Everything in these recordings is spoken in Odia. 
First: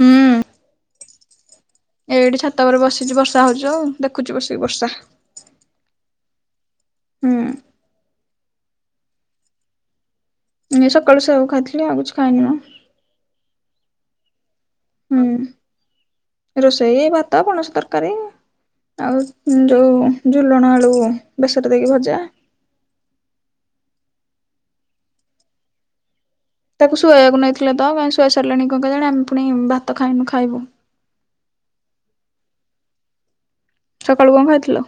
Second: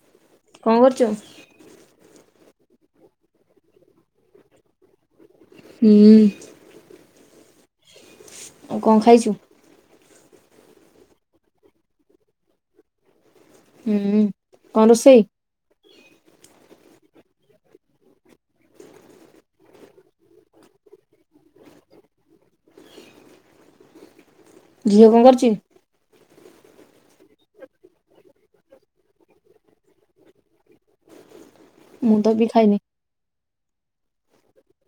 ହୁଁ, କଁ କରୁଛୁ? ଏଇଠି ଛାତ ଉପରେ ବସିଚଛି ବର୍ଷା ହଉଛି ଆଉ ଦେଖୁଛି ବସିକି ବର୍ଷା, ହୁଁ, ହୁଁ, ଆଉ କଁ ଖାଇଛୁ, ଏ ସକାଳୁ ସେ ଆଉ ଖଥିଲ ଆଉ କିଛି ଖାଇନି ନାଁ, ହୁଁ, କଣ ରୋଷେଇ? ହୁଁ ରୋଷେଇ ଭାତ ପଣସ ତରକାରୀ, ଆଉ ଯୋଉ ଝୁଲଣ ଆଳୁ ବେସର ଦେଇକି ଭଜା, ଝିଅ କଁ କରୁଛି, ତାକୁ ଶୋଇବାକୁ ନେଇଥିଲେ ତ କାଇ ଶୋଇ ସାରିଲାଣି କଁ କିଲ ଜାଣି ଆମେ ପୁଣି ଭାତ ଖାଇନୁ ଖାଇବୁ, ମୁଁ ତ ବି ଖାଇନି, ସକାଳୁ କଁ ଖାଥିଲ,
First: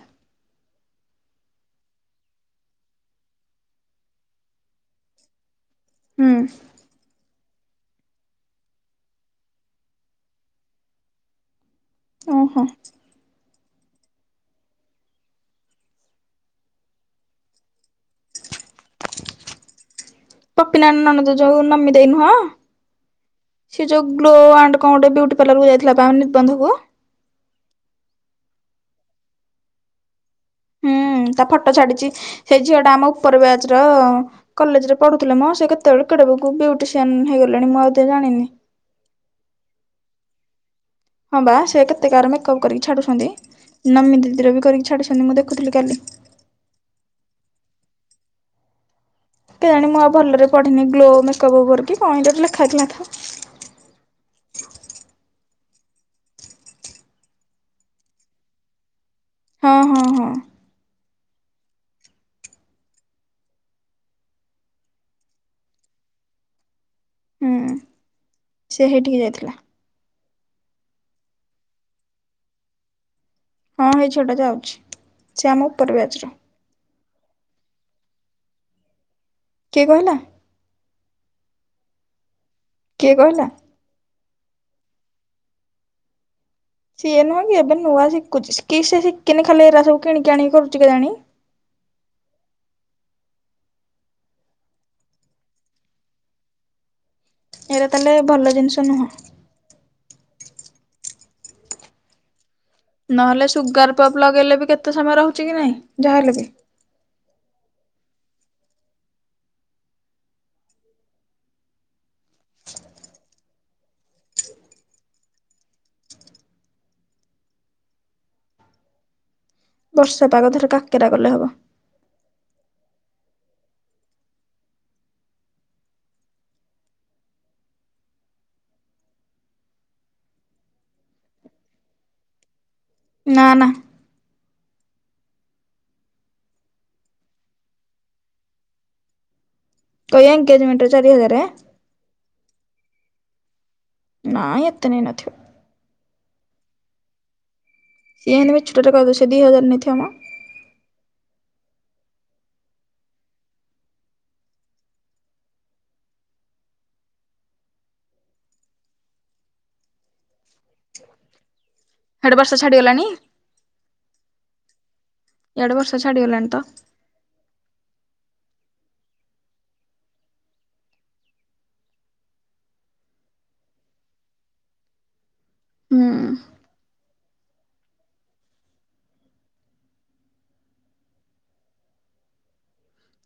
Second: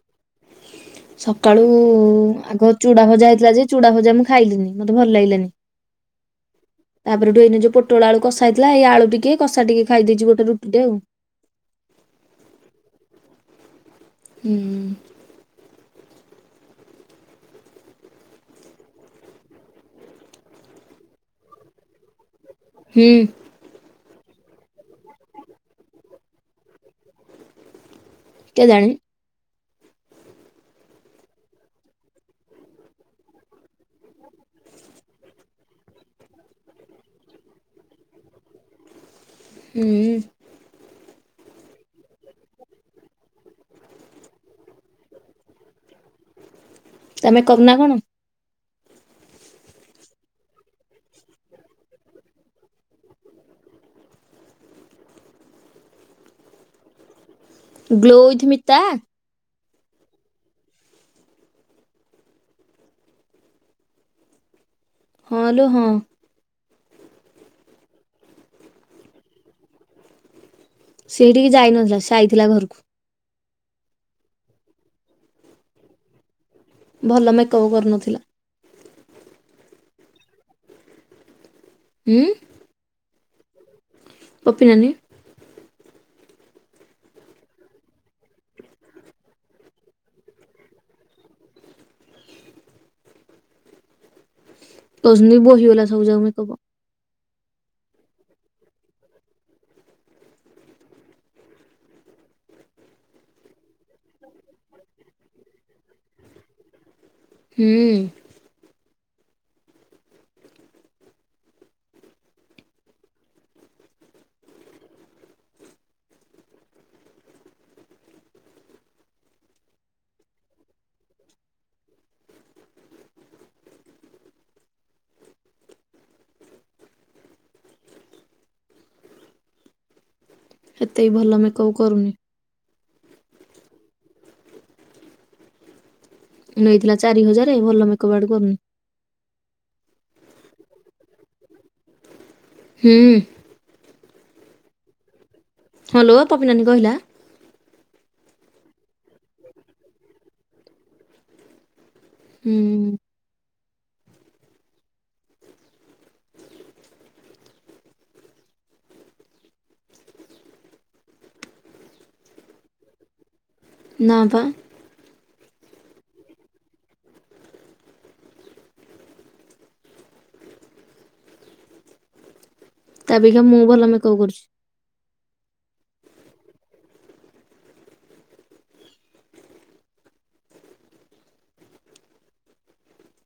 ସକାଳୁ ଆଗ ଚୁଡ଼ା ଭଜା ହେଇଥିଲା ଯେ ଚୁଡ଼ା ଭଜା ମୁଁ ଖାଇଲିନି ମତେ ଭଲ ଲାଗିଲାନି, ହୁଁ, ତାପରେଠୁ ଏଇ ଯୋ ପୋଟଳ ଆଳୁ କାଷି ହେଥିଲାଇ ଏଇ ଆଳୁ ଟିକେ କଷା ଟିକେ ଖାଇ ଦେଇଛି ଗୋଟେ ରୁଟି ଟେ ଆଉ, ଅଁ ହଁ, ହୁଁ, ପପୀ ନା ନଣ ତ ଯୋଉ ନମି ଦେଇନୁହଁ, ହୁଁ, ସେ ଯୋଉ ଗ୍ଲୋ ଆଣ୍ଡ କଣ ଗୋଟେ ବ୍ୟୁଟି ପଲ କୁ ଯାଇଥିଲା ତା ମାନେ ବନ୍ଧୁକ? କେ ଜାଣି, ହୁଁ ତା ଫଟୋ ଛାଡି଼ଛି ସେଇ ଝିଅ ଟା ଆମ ଉପର ବ୍ୟାଜ ର, କଲେଜ ରେ ପଢ଼ୁଥିଲେ ମୋ ସେ କେତେବେ [unintelligible] ବ ବୁଟିସିଆନ୍ ହେଇଗଲେଣି ମୁଁ ଆଉ ଏତେ ଜାଣିନି, ହୁଁ, ହଁ ବା ସେ କେତେ କା ମେକଅପ୍ କରିକି ଛାଡ଼ୁଛନ୍ତି ନମି ଦିଦିର ବି କରିକି ଛାଳିଛନ୍ତି ମୁଁ ଦେଖୁଥିଲି କାଲି, ତମେ କରୁନା କଣ? କେ ଜାଣି ମୁଁ ଆଉ ଭଲରେ ପଢ଼ିନି ଗ୍ଲୋ ମେକଅପ୍ ଉପରକି କଣ ହେଇଟାରେ ଲେଖାହେଇ ଥିଲାତ। Glow with Mita? ହଁ ହଁ ହଁ। ହଁ ଲୋ ହଁ। ହୁଁ ସେ ହେଇଠିକି ଯାଇଥିଲା। ସେ ହେଇଠିକେ ଯାଇ ନଥିଲା ସେ ଆଇଥିଲା ଘରକୁ। ହଁ ହେଇ ଛୁଅଟା ଯାଉଛି ସେ ଆମ ଉପର ବ୍ୟାଚର। ଭଲ ମେକଅପ୍ କରୁନଥିଲା। କିଏ କହିଲା? ହୁଁ। କିଏ କହିଲା? ତପୀନାନୀ। ସିଏ ନୁହଁ କି ଏବେ ନୂଆ ଶିଖୁଛି କି ସେ ଶିଖିନି ଖାଲି ଏରା ସବୁ କିଣିକି ଆଣିକି କରୁଛି କେଜାଣି? କହୁସନ୍ତି ବୋହିଗଲା ସବୁ ଜାକ ମେକପ। ହେରା ତାହେଲେ ଭଲ ଜିନିଷ ନୁହଁ। ନହେଲେ ସୁଗାର ପପ୍ ଲଗେଇଲେ ବି କେତେ ସମୟ ରହୁଛି କି ନାଇଁ ଯାହା ହେଲେ ବି। ହୁଁ। ବର୍ଷା ପାଗ ଏଥରେ କାକେରା କଲେ ହବ। ଏତେ ବି ଭଲ ମେକଅପ୍ କରୁନି। ନା ନା। ନେଇଥିଲା ଚାରି ହଜାର ଭଲ ମେକପ୍ ଆଡେ କରୁନି। ଏ ଏନଗେଜମେଣ୍ଟ ରେ ଚାରି ହଜାରେ? ହୁଁ। ନାଇଁ ଏତେ ନେଇନଥିବ। ହଁଲୋ ପପିିନାନୀ କହିଲା। ସିଏ ହେନ୍ତି ମିଛୁଟାରେ କହିବ ସେ ଦି ହଜାର ନେଇଥିବ ମ। ହୁଁ। ହାଡୁ ବର୍ଷା ଛାଡ଼ିଗଲାଣି? ନାଁପା। ଇଆଡ଼େ ବର୍ଷ ଛାଡିଗଲାଣି ତ। ତା ଅପେକ୍ଷା ମୁଁ ଭଲ ମେକପ କରୁଚି। ହୁଁ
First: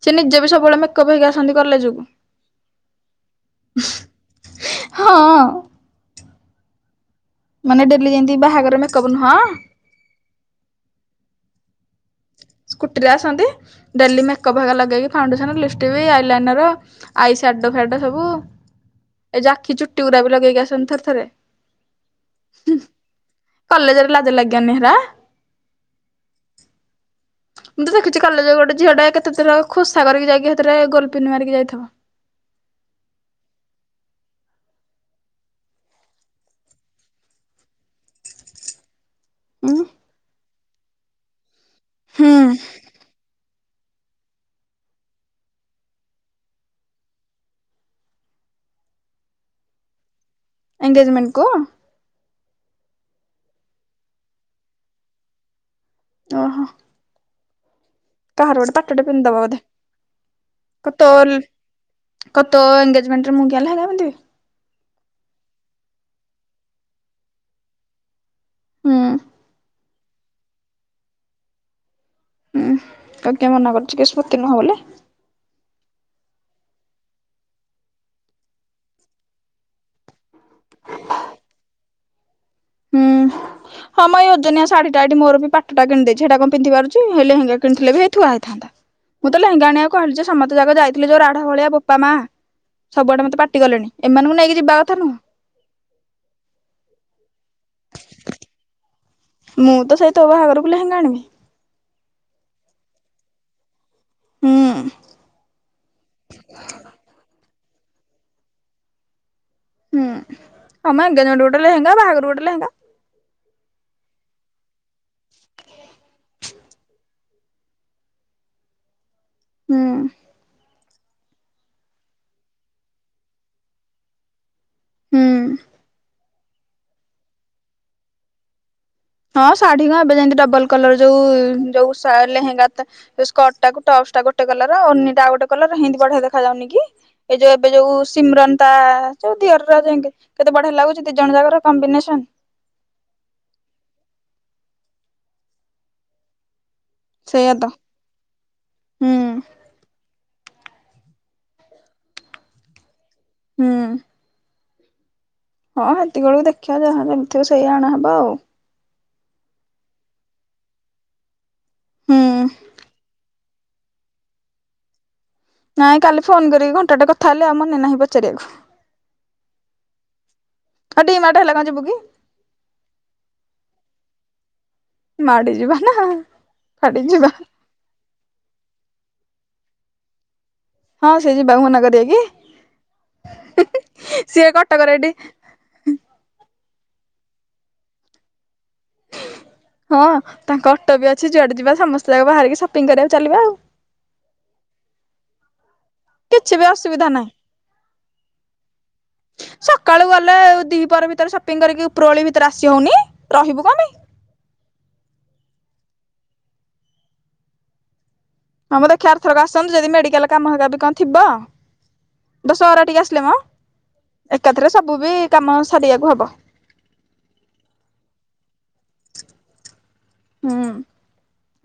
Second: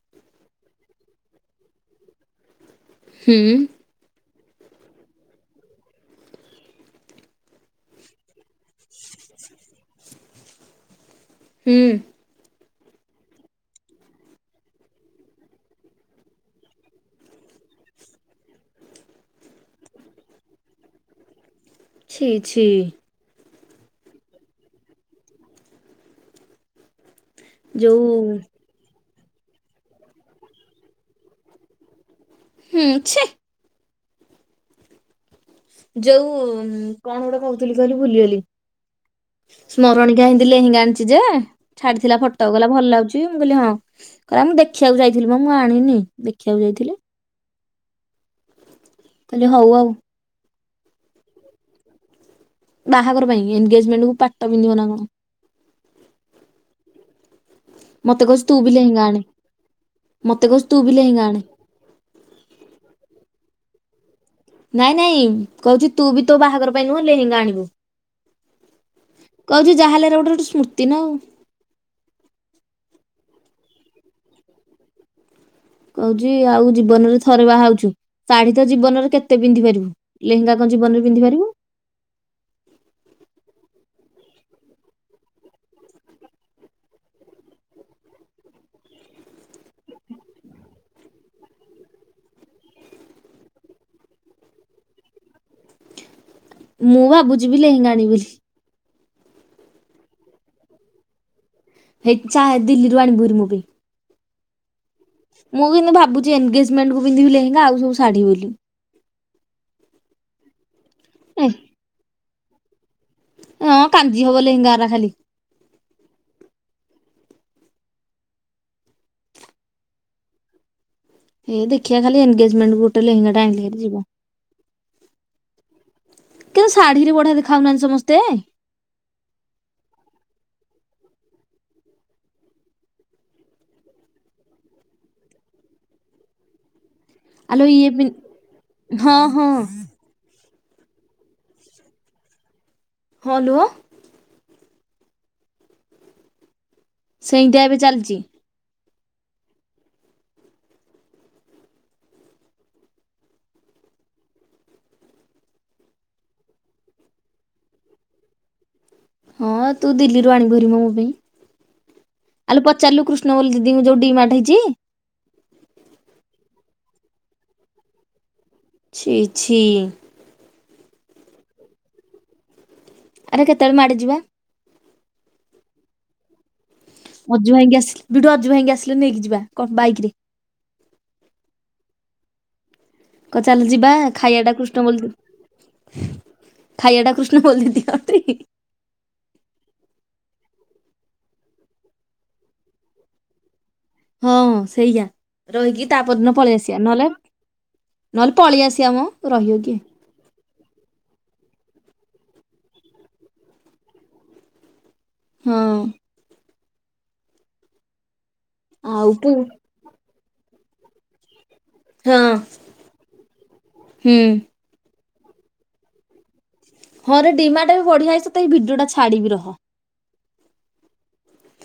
ସେ ନିଜେ ବି ସବୁବେଳେ ମେକଅପ୍ ହେଇକି ଆସନ୍ତି କଲେଜକୁ। ହୁଁ। ହଁ। ମାନେ ଡେଲି ଯେନ୍ତି ବାହାଘର ମେକଅପ୍ ନୁହଁ ହୁଁ। ସ୍କୁଟିରେ ଆସନ୍ତି ଡେଲି ମେକପ୍ ହେକା ଲଗେଇକି ଫାଉଣ୍ଡେସନ ଲିଷ୍ଟକି ଆଇଲାଇନର ଆଇ ସ୍ୟାଡୋ ଫ୍ୟାଡୋ ସବୁ ଏଇ ଯୋଉ ଆଖି ଚୁଟି ଗୁରାବି ଲଗେଇକି ଆସନ୍ତି ଥରେ ଥରେ। ଛି ଛି। କଲେଜରେ ଲାଜ ଲାଗିବନି ହେରା? ମୁଁ ତ ଯୋଉ ଦେଖୁଛି କଲେ ଗୋଟେ ଝିଅଟେ କେତେଥର ଖୋସା କରିକି ଯାଇକି ହେଥେରେ ଗୋଲପିନ ମାରିକି ଯାଇଥିବ। ହୁଁ ଛି। ଯୋଉ କଣ ଗୁଟେ କହୁଥିଲି କହିଲୁ ଭୁଲିଗଲି ଉଁ। ସ୍ମରଣିକା ହେ ଲେହେଙ୍ଗା ଆାଣିଛି ଯେ ଛାଡିଥିଲା ହୁଁ ଫଟ କହିଲା ଭଲ ଲାଗୁଛି ମୁଁ କହିଲି ହଁ କହିଲା ମୁଁ ଦେଖିବାକୁ ଯାଇଥିଲି ମ ମୁଁ ଆଣିନି ଦେଖିବାକୁ ଯାଇଥିଲି। ତାଲେ ହଉ ଆଉ। ଏଙ୍ଗେଜମେଣ୍ଟକୁ? ବାହାଘର ପାଇଁ ଏନଗେଜମେଣ୍ଟ କୁ ପାଟ ପିନ୍ଧିବ ନା କଣ। ଓହୋ। ମତେ କହୁଛି ତୁ କହାର ବି ଗୋପେ ଲେହେଙ୍ଗା ପାଟଟେ ଆଣେ ପିନ୍ଧି ଦବ ବୋଧେ ମତେ କହୁଛି ତୁ ବି କୁ ଲେହେଙ୍ଗା ତୋଲ ଆଣେ। କ ତୋ ଏଙ୍ଗଗେଜମେଣ୍ଟରେ ମୁଁ କିଆଁ ଲେହେଙ୍ଗା ପିନ୍ଧିବି? ନାଇଁ ନାଇଁ କହୁଚି ତୁ ବି ତୋ ବାହାଘର ପାଇଁ ନୁହଁ ଲେହେଙ୍ଗା ଆଣିବୁ। ହୁଁ କଉଚି ଯା ହେଲେ ଏରା ଗୋଟେ ରେ ଗୋଟେ ସ୍ମୃତି ନା ଆଉ। ଉଁ ତତେ କିଏ ମନା କରୁଚି କି ସ୍ମୃତି ନୁହଁ ବୋଲି? କହୁଚି ଆଉ ଜୀବନରେ ଥରେ ବାହା ହଉଚୁ ଶାଢ଼ୀ ତ ଜୀବନରେ କେତେ ପିନ୍ଧି ପାରିବୁ। ଲେହେଙ୍ଗା କଁ ଜୀବନରେ ପିନ୍ଧି ପାରିବୁ? ହୁଁ। ହଁ ମ ଏ ଓଜନିଆ ଶାଢୀଟା ଏଟି ମୋର ବି ପାଟଟା କିଣି ଦେଇଚି ହେଟା କଁ ପିନ୍ଧି ପାରୁଚି ହେ ଲେହେଙ୍ଗା କିଣିଥିଲେ ବି ହେଇ ଥୁଆ ହେଇଥାନ୍ତା। ମୁଁ ତ ଲେହେଙ୍ଗା ଆଣିଆ କହିଲି ଯେ ସମତେ ଯାକ ଯାଇଥିଲେ ଯୋଉ ରାଢ ଭଳିଆ ବୋପା ମା। ସବୁଆଡ଼େ ମତେ ପାଟି କଲେଣି ଏମାନୁଙ୍କୁ ନେଇକି ଯିବା କଥା ନୁହଁ। ମୁଁ ଭାବୁଚି ବି ଲେହେଙ୍ଗା ଆଣିବି ବୋଲି। ମୁଁ ତ ସେଇ ତୋ ବାହାଘରକୁ ଲେହେଙ୍ଗା ଆଣିବି। ହେଇ ଚା ଦିଲ୍ଲୀରୁ ଆଣିବୁ ହେରି ମୋ ପାଇଁ। ହୁଁ। ମୁଁ କିନ୍ତିୁ ଭାବୁଚି ଏନଗେଜମେଣ୍ଟକୁ ପିନ୍ଧିବି ଲେହେଙ୍ଗା ଆଉ ସବୁ ଶାଢୀ ବୋଲି। ହୁଁ ହଁ ମ ଏନଗେଜମେଣ୍ଟ ଏ ଗୋଟେ ଲେହେଙ୍ଗା ବାହାଘର ଗୋଟେ ଲେହେଙ୍ଗା। ଅଁ କାଞ୍ଜି ହବ ଲହେଙ୍ଗାରା ଖାଲି। ହୁଁ। ଏ ଦେଖିଆ ଖାଲି ଏନଗେଜମେଣ୍ଟକୁ ଗୋଟେ ଲେହେଙ୍ଗାଟେ ଆଇଁଲେ ହେରି ଯିବ। ହୁଁ। କିନ୍ତୁ ଶାଢ଼ୀରେ ବଢ଼ିଆ ଦେଖାହଉନାହାନ୍ତି ସମସ୍ତେ? ହଁ ଶାଢୀ କଁ ଏବେ ଯେନ୍ତି ଡବଲ କଲର ଯୋଉ ଯୋଉ ସା ଲେହେଙ୍ଗା ତା ଏ ସ୍କଟଟାକୁ ଟପସଟା ଗୋଟେ କଲର ଓନିଟା ଆଉ ଗୋଟେ କଲର ହେନ୍ତି ବଢ଼ିଆ ଦେଖାଯାଉନି କି? ଏ ଯୋଉ ଆଲୋ ଏବେ ଇଏ ଯୋଉ ପିନ୍ ସିମରନ୍ ତା ହଁ ଯୋଉ ହଁ ଦିଅରର ଯେଙ୍ଗେ କେତେ ବଢିଆ ଲାଗୁଚି ଦିଜଣ ଯାକର କମ୍ବିନେସନ୍। ହଁ ଲୋ। ସେଇଆ ସେଇନ୍ତିଆ ତ ଏବେ ଚାଲଚି। ହୁଁ। ହୁଁ। ହଁ ହେତିକି ବେଳୁ ଦେଖିଆ ଯାହା ଯେମି ଥିବ ସେଇଆ ଆଣା ହବ ଆଉ। ହଁ ତୁ ଦିଲ୍ଲୀରୁ ଆଣିବୁ ହାରି ମ ମୋ ପାଇଁ ହୁଁ। ଆଲୋ ପଚାରଲୁ କୃ ନ ଓଲି ଦିଦିଙ୍କୁ ଯୋଉ ଡିମାଟ୍ ହେଇଚି। ନାଇଁ କାଲି ଫୋନ୍ କରିକି ଘଣ୍ଟାଟେ କଥା ହେଲେ ଆଉ ମନେ ନାହିଁ ପଚାରିଆକୁ। ଛି ଛି। ହଁ ଡିମାଟ୍ ହେଲା କଁ ଯିବୁ କି? ଆରେ କେତଳେ ମାଡ଼ିଯିବା। ମାଡିଯିବା ନାଁ ଅଜୁ ଭାଇଙ୍କି ଆସିଲି ବିଡ଼ୁ ଅଜୁ ଭାଇଙ୍କି ଆସିଲେ ନେଇକି ଯିବା କ ବାଇକରେ। ହଁ ସେ ଯିବାକୁ ମନା କରିବେ କି? କ ଚାଲ ଯିବା ସିଏ ଖାଇବାଟା କୃଷ୍ଣ କଟକରେ ଏଠି ବୋଲଦୁ ଖାଇବା ଟା କୃଷ୍ଣ ବୋଲି ଦିଅନ୍ତି। ହଁ ତାଙ୍କ ଅଟୋ ବି ଅଛି ଯୁଆଡେ ଯିବା ସମସ୍ତେ ଯାକ ବାହାରିକି ସପିଙ୍ଗ କରିବାକୁ ଚାଲିବା ଆଉ। ହଁ ସେଇଆ ରହିକି ତା ପରଦିନ କିଛି ପଳେଇ ବି ଆସିବା ନହେଲେ। ଅସୁବିଧା ନାହିଁ। ନହେଲେ ପଳେଇ ଆସିବା ମ ରହିବ କିଏ। ତୋର ସପିଙ୍ଗି କରିକି ଉପର ବେଳି ଭିତରେ ଆସି ହଉନି ରହିବୁ କଁ ପାଇଁ। ହଁ। ହଁ ମ ଦେଖବା ଆଉ ଆର ପୁ ଥରକ ଆସନ୍ତୁ ଯଦି ମେଡିକାଲ୍ କାମ ହେବା ବି କଁ ଥିବ। ହଁ ଦଶହରା ଟିକି ଆସିଲେ ମ ହୁଁ ଏକାଥରେ ସବୁ ବି କାମ ସାରିବାକୁ ହବ। ହଁ ରେ ଡି ମାଟ୍ ବି ବଢିଆ ହେଇଛି ତତେ ଏଇ ଭିଡିଓ ଟା ଛାଡିବି ରହ। ହୁଁ।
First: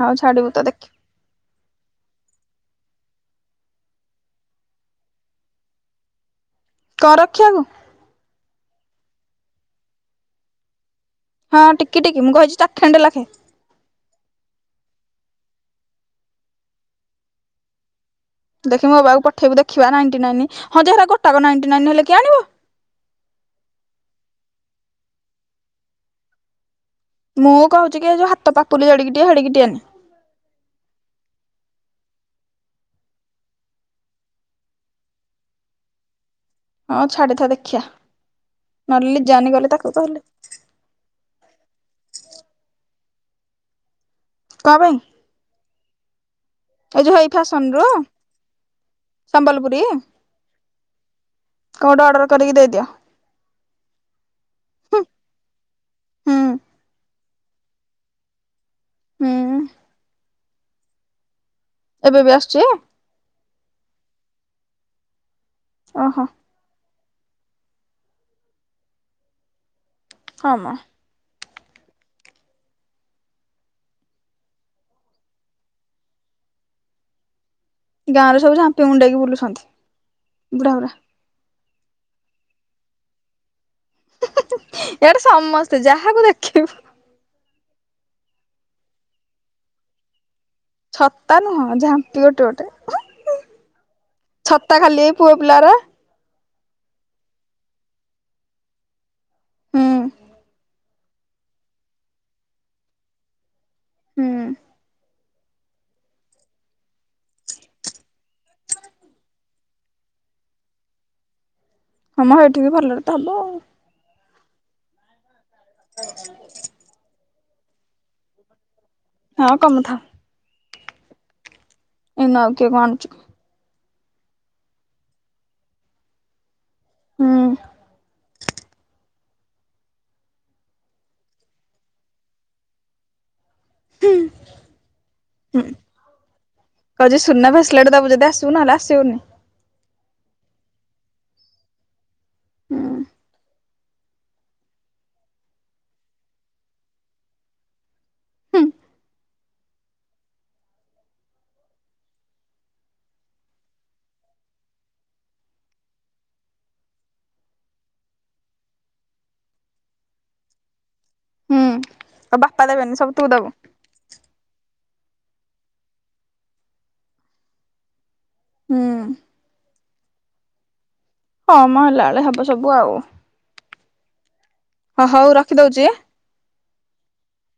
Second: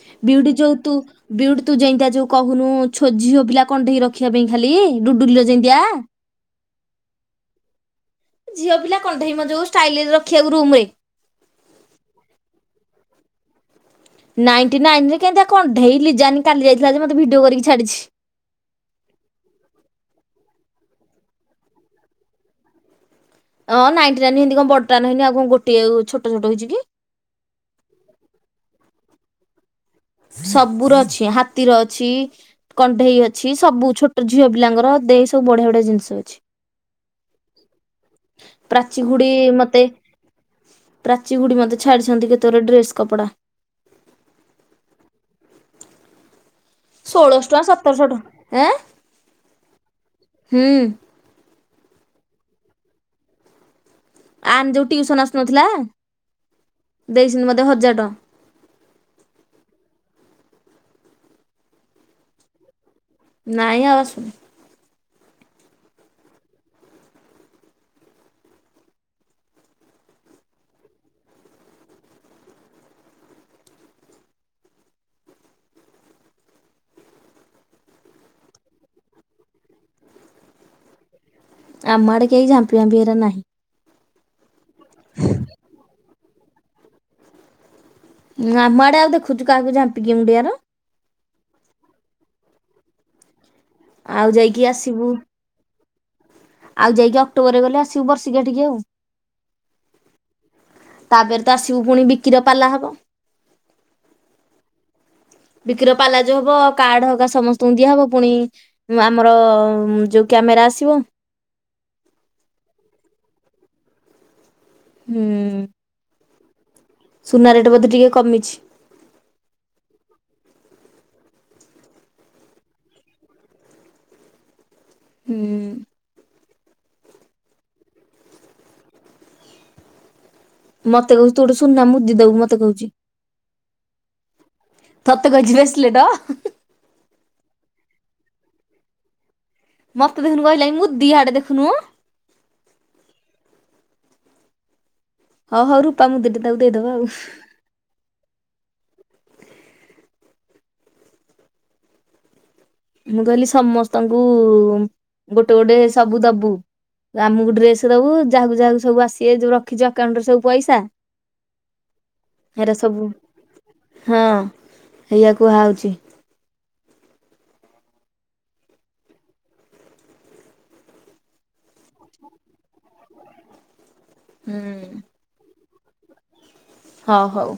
ଆଉ ଛାଡିବୁ ବିଉଡି ତ ଯୋଉ ଦେଖି ତୁ। ବିଉଟୀ ତୁ ଯେନ୍ତିଆ ଯୋଉ କହୁନୁ ଛୁ ଝିଅପିଲା କଣ୍ଢେଇ ରଖିବା ପାଇଁ ଖାଲି ଡୁଡୁଲି ର ଯେନ୍ତିତିଆ। କଁ ରଖିବାକୁ। ଝିଅ ପିଲା କଣ୍ଡେଇ ମ ଯୋଉ ଷ୍ଟାଇଲ୍ ରେ ରଖିବାକୁ ରୁମ ରେ। ହଁ ଟିକି-ଟିକି ମୁଁ କହିଛି ଚାଖେଣ୍ଡେ ଲେଖେ। ନାଇଣ୍ଟି ନାଇନ୍ ରେ କେନ୍ତିଆ କଣ୍ଢେଇ ଲିଜାନି କାଲି ଯାଇଥିଲା ଯେ ମତେ ଭିଡିଓ କରିକି ଛାଡିଛି। ଦେଖି ମୋ ପାଖକୁ ପଠେଇବୁ ଦେଖିବା ନାଇଣ୍ଟି ନାଇନ୍ ହଁ ଯେ ହେରା ଗୋଟାକ ନାଇଣ୍ଟି ନାଇନ୍ ହେଲେ କିଏ ଆଣିବ। ହଁ ନାଇଣ୍ଟି ନାଇନ୍ ହେନ୍ତି କଁ ବଡ ଟା ନୁହେନି ଆଉ କଣ ଗୋଟେ ଛୋଟ ଛୋଟ ହେଇଛି କି। ମୁଁ କହୁଛି କି ଏ ଯୋଉ ହାତ ପାପୁଲି ଜେଡିକି ଟିକେ ହେଡିକି ଟିଏ ନେ। ସବୁ ର ଅଛି ହାତୀର ଅଛି। କଣ୍ଡେଇ ଅଛି ସବୁ ଛୋଟ ଝିଅ ପିଲାଙ୍କର ଦେଖ ସବୁ ବଢିଆ-ବଢିଆ ଜିନିଷ ଅଛି। ହଁ ଛାଡିଥା ଦେଖିିବା ପ୍ରାଚୀ ନହେଲେ ଜାନି ଗଲେ ତାକୁ କହିଲେ। ପ୍ରାଚି ଗୁଡ଼ି ମତେ ଛାଡ଼ିଛନ୍ତି କେତେ ଗୁରା ଡ୍ରେସ କପଡ଼ା। କଁ ପାଇଁ। ଏଇ ଯୋଉ ହେଇ ଷୋଳଶ ଟଙ୍କା ଫ୍ୟାସନରୁୁ ସତରଶ ଟଙ୍କା ଏଁ ସମ୍ବଲପୁରୀ? ହୁଁ। କହ ଗୋଟେ ଅଡ଼ର୍ କରିକି ଦେଇଦିଅ। ଆୟାନ୍ ଯୋଉ ହୁଁ ଟିଉସନ୍ ଆସୁ ନଥିଲା ହୁଁ ଦେଇଛନ୍ତି ମତେ ହଜାର ଟଙ୍କା। ହୁଁ। ଏବେ ବି ଆସୁଚି? ନାଇଁ ଆଉ ଆସୁନି। ଓହୋ। ହଁ ମ। ଗାଁ ରେ ସବୁ ଝାଣ୍ଟିଆ ମୁଣ୍ଡେଇକି ବୁଲୁଛନ୍ତି ବୁଢା ଗୁରା। ଆମ ଆଡେ କେହି ଝାମ୍ପି ଫାମ୍ପି ଏରା ନାହିଁ। ଇଆଡେ ସମସ୍ତେ ଯାହାକୁ ଦେଖିବୁ। ଉଁ ଆମ ଆଡେ ଆଉ ଦେଖୁଛୁ କାହାକୁ ଯାମ୍ପି କିଏ ମୁଣ୍ଡେଇବାର। ଛତା ନୁହଁ ଝାମ୍ପି ଗୋଟେ ଗୋଟେ। ଆଉ ଯାଇକି ଛତା ଖାଲି ଆସିବୁ ଏଇ ପୁଅ ପିଲା ଗୁର। ଆଉ ଯାଇକି ଅକ୍ଟୋବର ରେ ବେଲେ ଆସିବୁ ବର୍ଷି କିଆ ଟିକି ଆଉ। ହୁଁ। ତାପରେ ତ ଆସିବୁ ପୁଣି ବିକି ର ପାଲା ହବ। ହୁଁ। ବିକି ପାଲା ଯୋଉ ହବ କାର୍ଡ ହକା ସମସ୍ତଙ୍କୁ ଦିଆହବ ପୁଣି। ଉଁ ଆମର ଯୋଉ କ୍ୟାମେରା ଆସିବ। ହଁ ମ ହେଠିକି ଭଲରେ ତ ହବ ଆଉ। ହୁଁ। ହ ହ ସୁନା ରେଟେ ବଧେ ଟିକେ କମିଛି। ହଁ କମୁଥାଉ ଏଇନୁ ଆଉ କିଏ କଁ ଆଣୁଚି ହୁଁ। ହୁଁ। ମତେ କହୁଚି ତୁ ଗୋଟେ ସୁନା ମୁଦି ଦବୁ ମତେ କହୁଚି। ତତେ କହିଚି ବ୍ରେସଲେଟ। କହୁଜି ସୁନା ବ୍ରେସଲେଟ ଦବୁ ଯଦି ଆସିବୁ ନହଲେ ଆସିବୁନି। ମତ ଦେଖୁନୁ କହିଲାଣି ମୁଦି ହିଆଡେ ଦେଖୁନୁ। ହୁଁ ହଉ ହଉ ରୂପା ମୁଦି ଟେ ତାକୁ ଦେଇଦବା ଆଉ। ହୁଁ ମୁଁ କହିଲି ସମସ୍ତଙ୍କୁ ଗୋଟେ ଗୋଟେ ସବୁ ଦବୁ ଆମକୁ ଡ୍ରେସ ଦବୁ ଯାହାକୁ ଯାହାକୁ ସବୁ ଆସିବେ ଯଉ ରଖିଚୁ ଆକାଉଣ୍ଟରେ ସବୁ ପଇସା ହୁଁ ଆଉ ବାପା ହେରା ଦେବେନି ସବୁ ତୁ ଦବୁ ହଁ ଏଇଆ କୁହା ହଉଛି। ହୁଁ। ହଁ ମ ହେଲା ବେଳେ ହବ ସବୁ ଆଉ। ହୁଁ। ହ ହଉ ରଖିଦଉଛି। ହଁ ହଉ।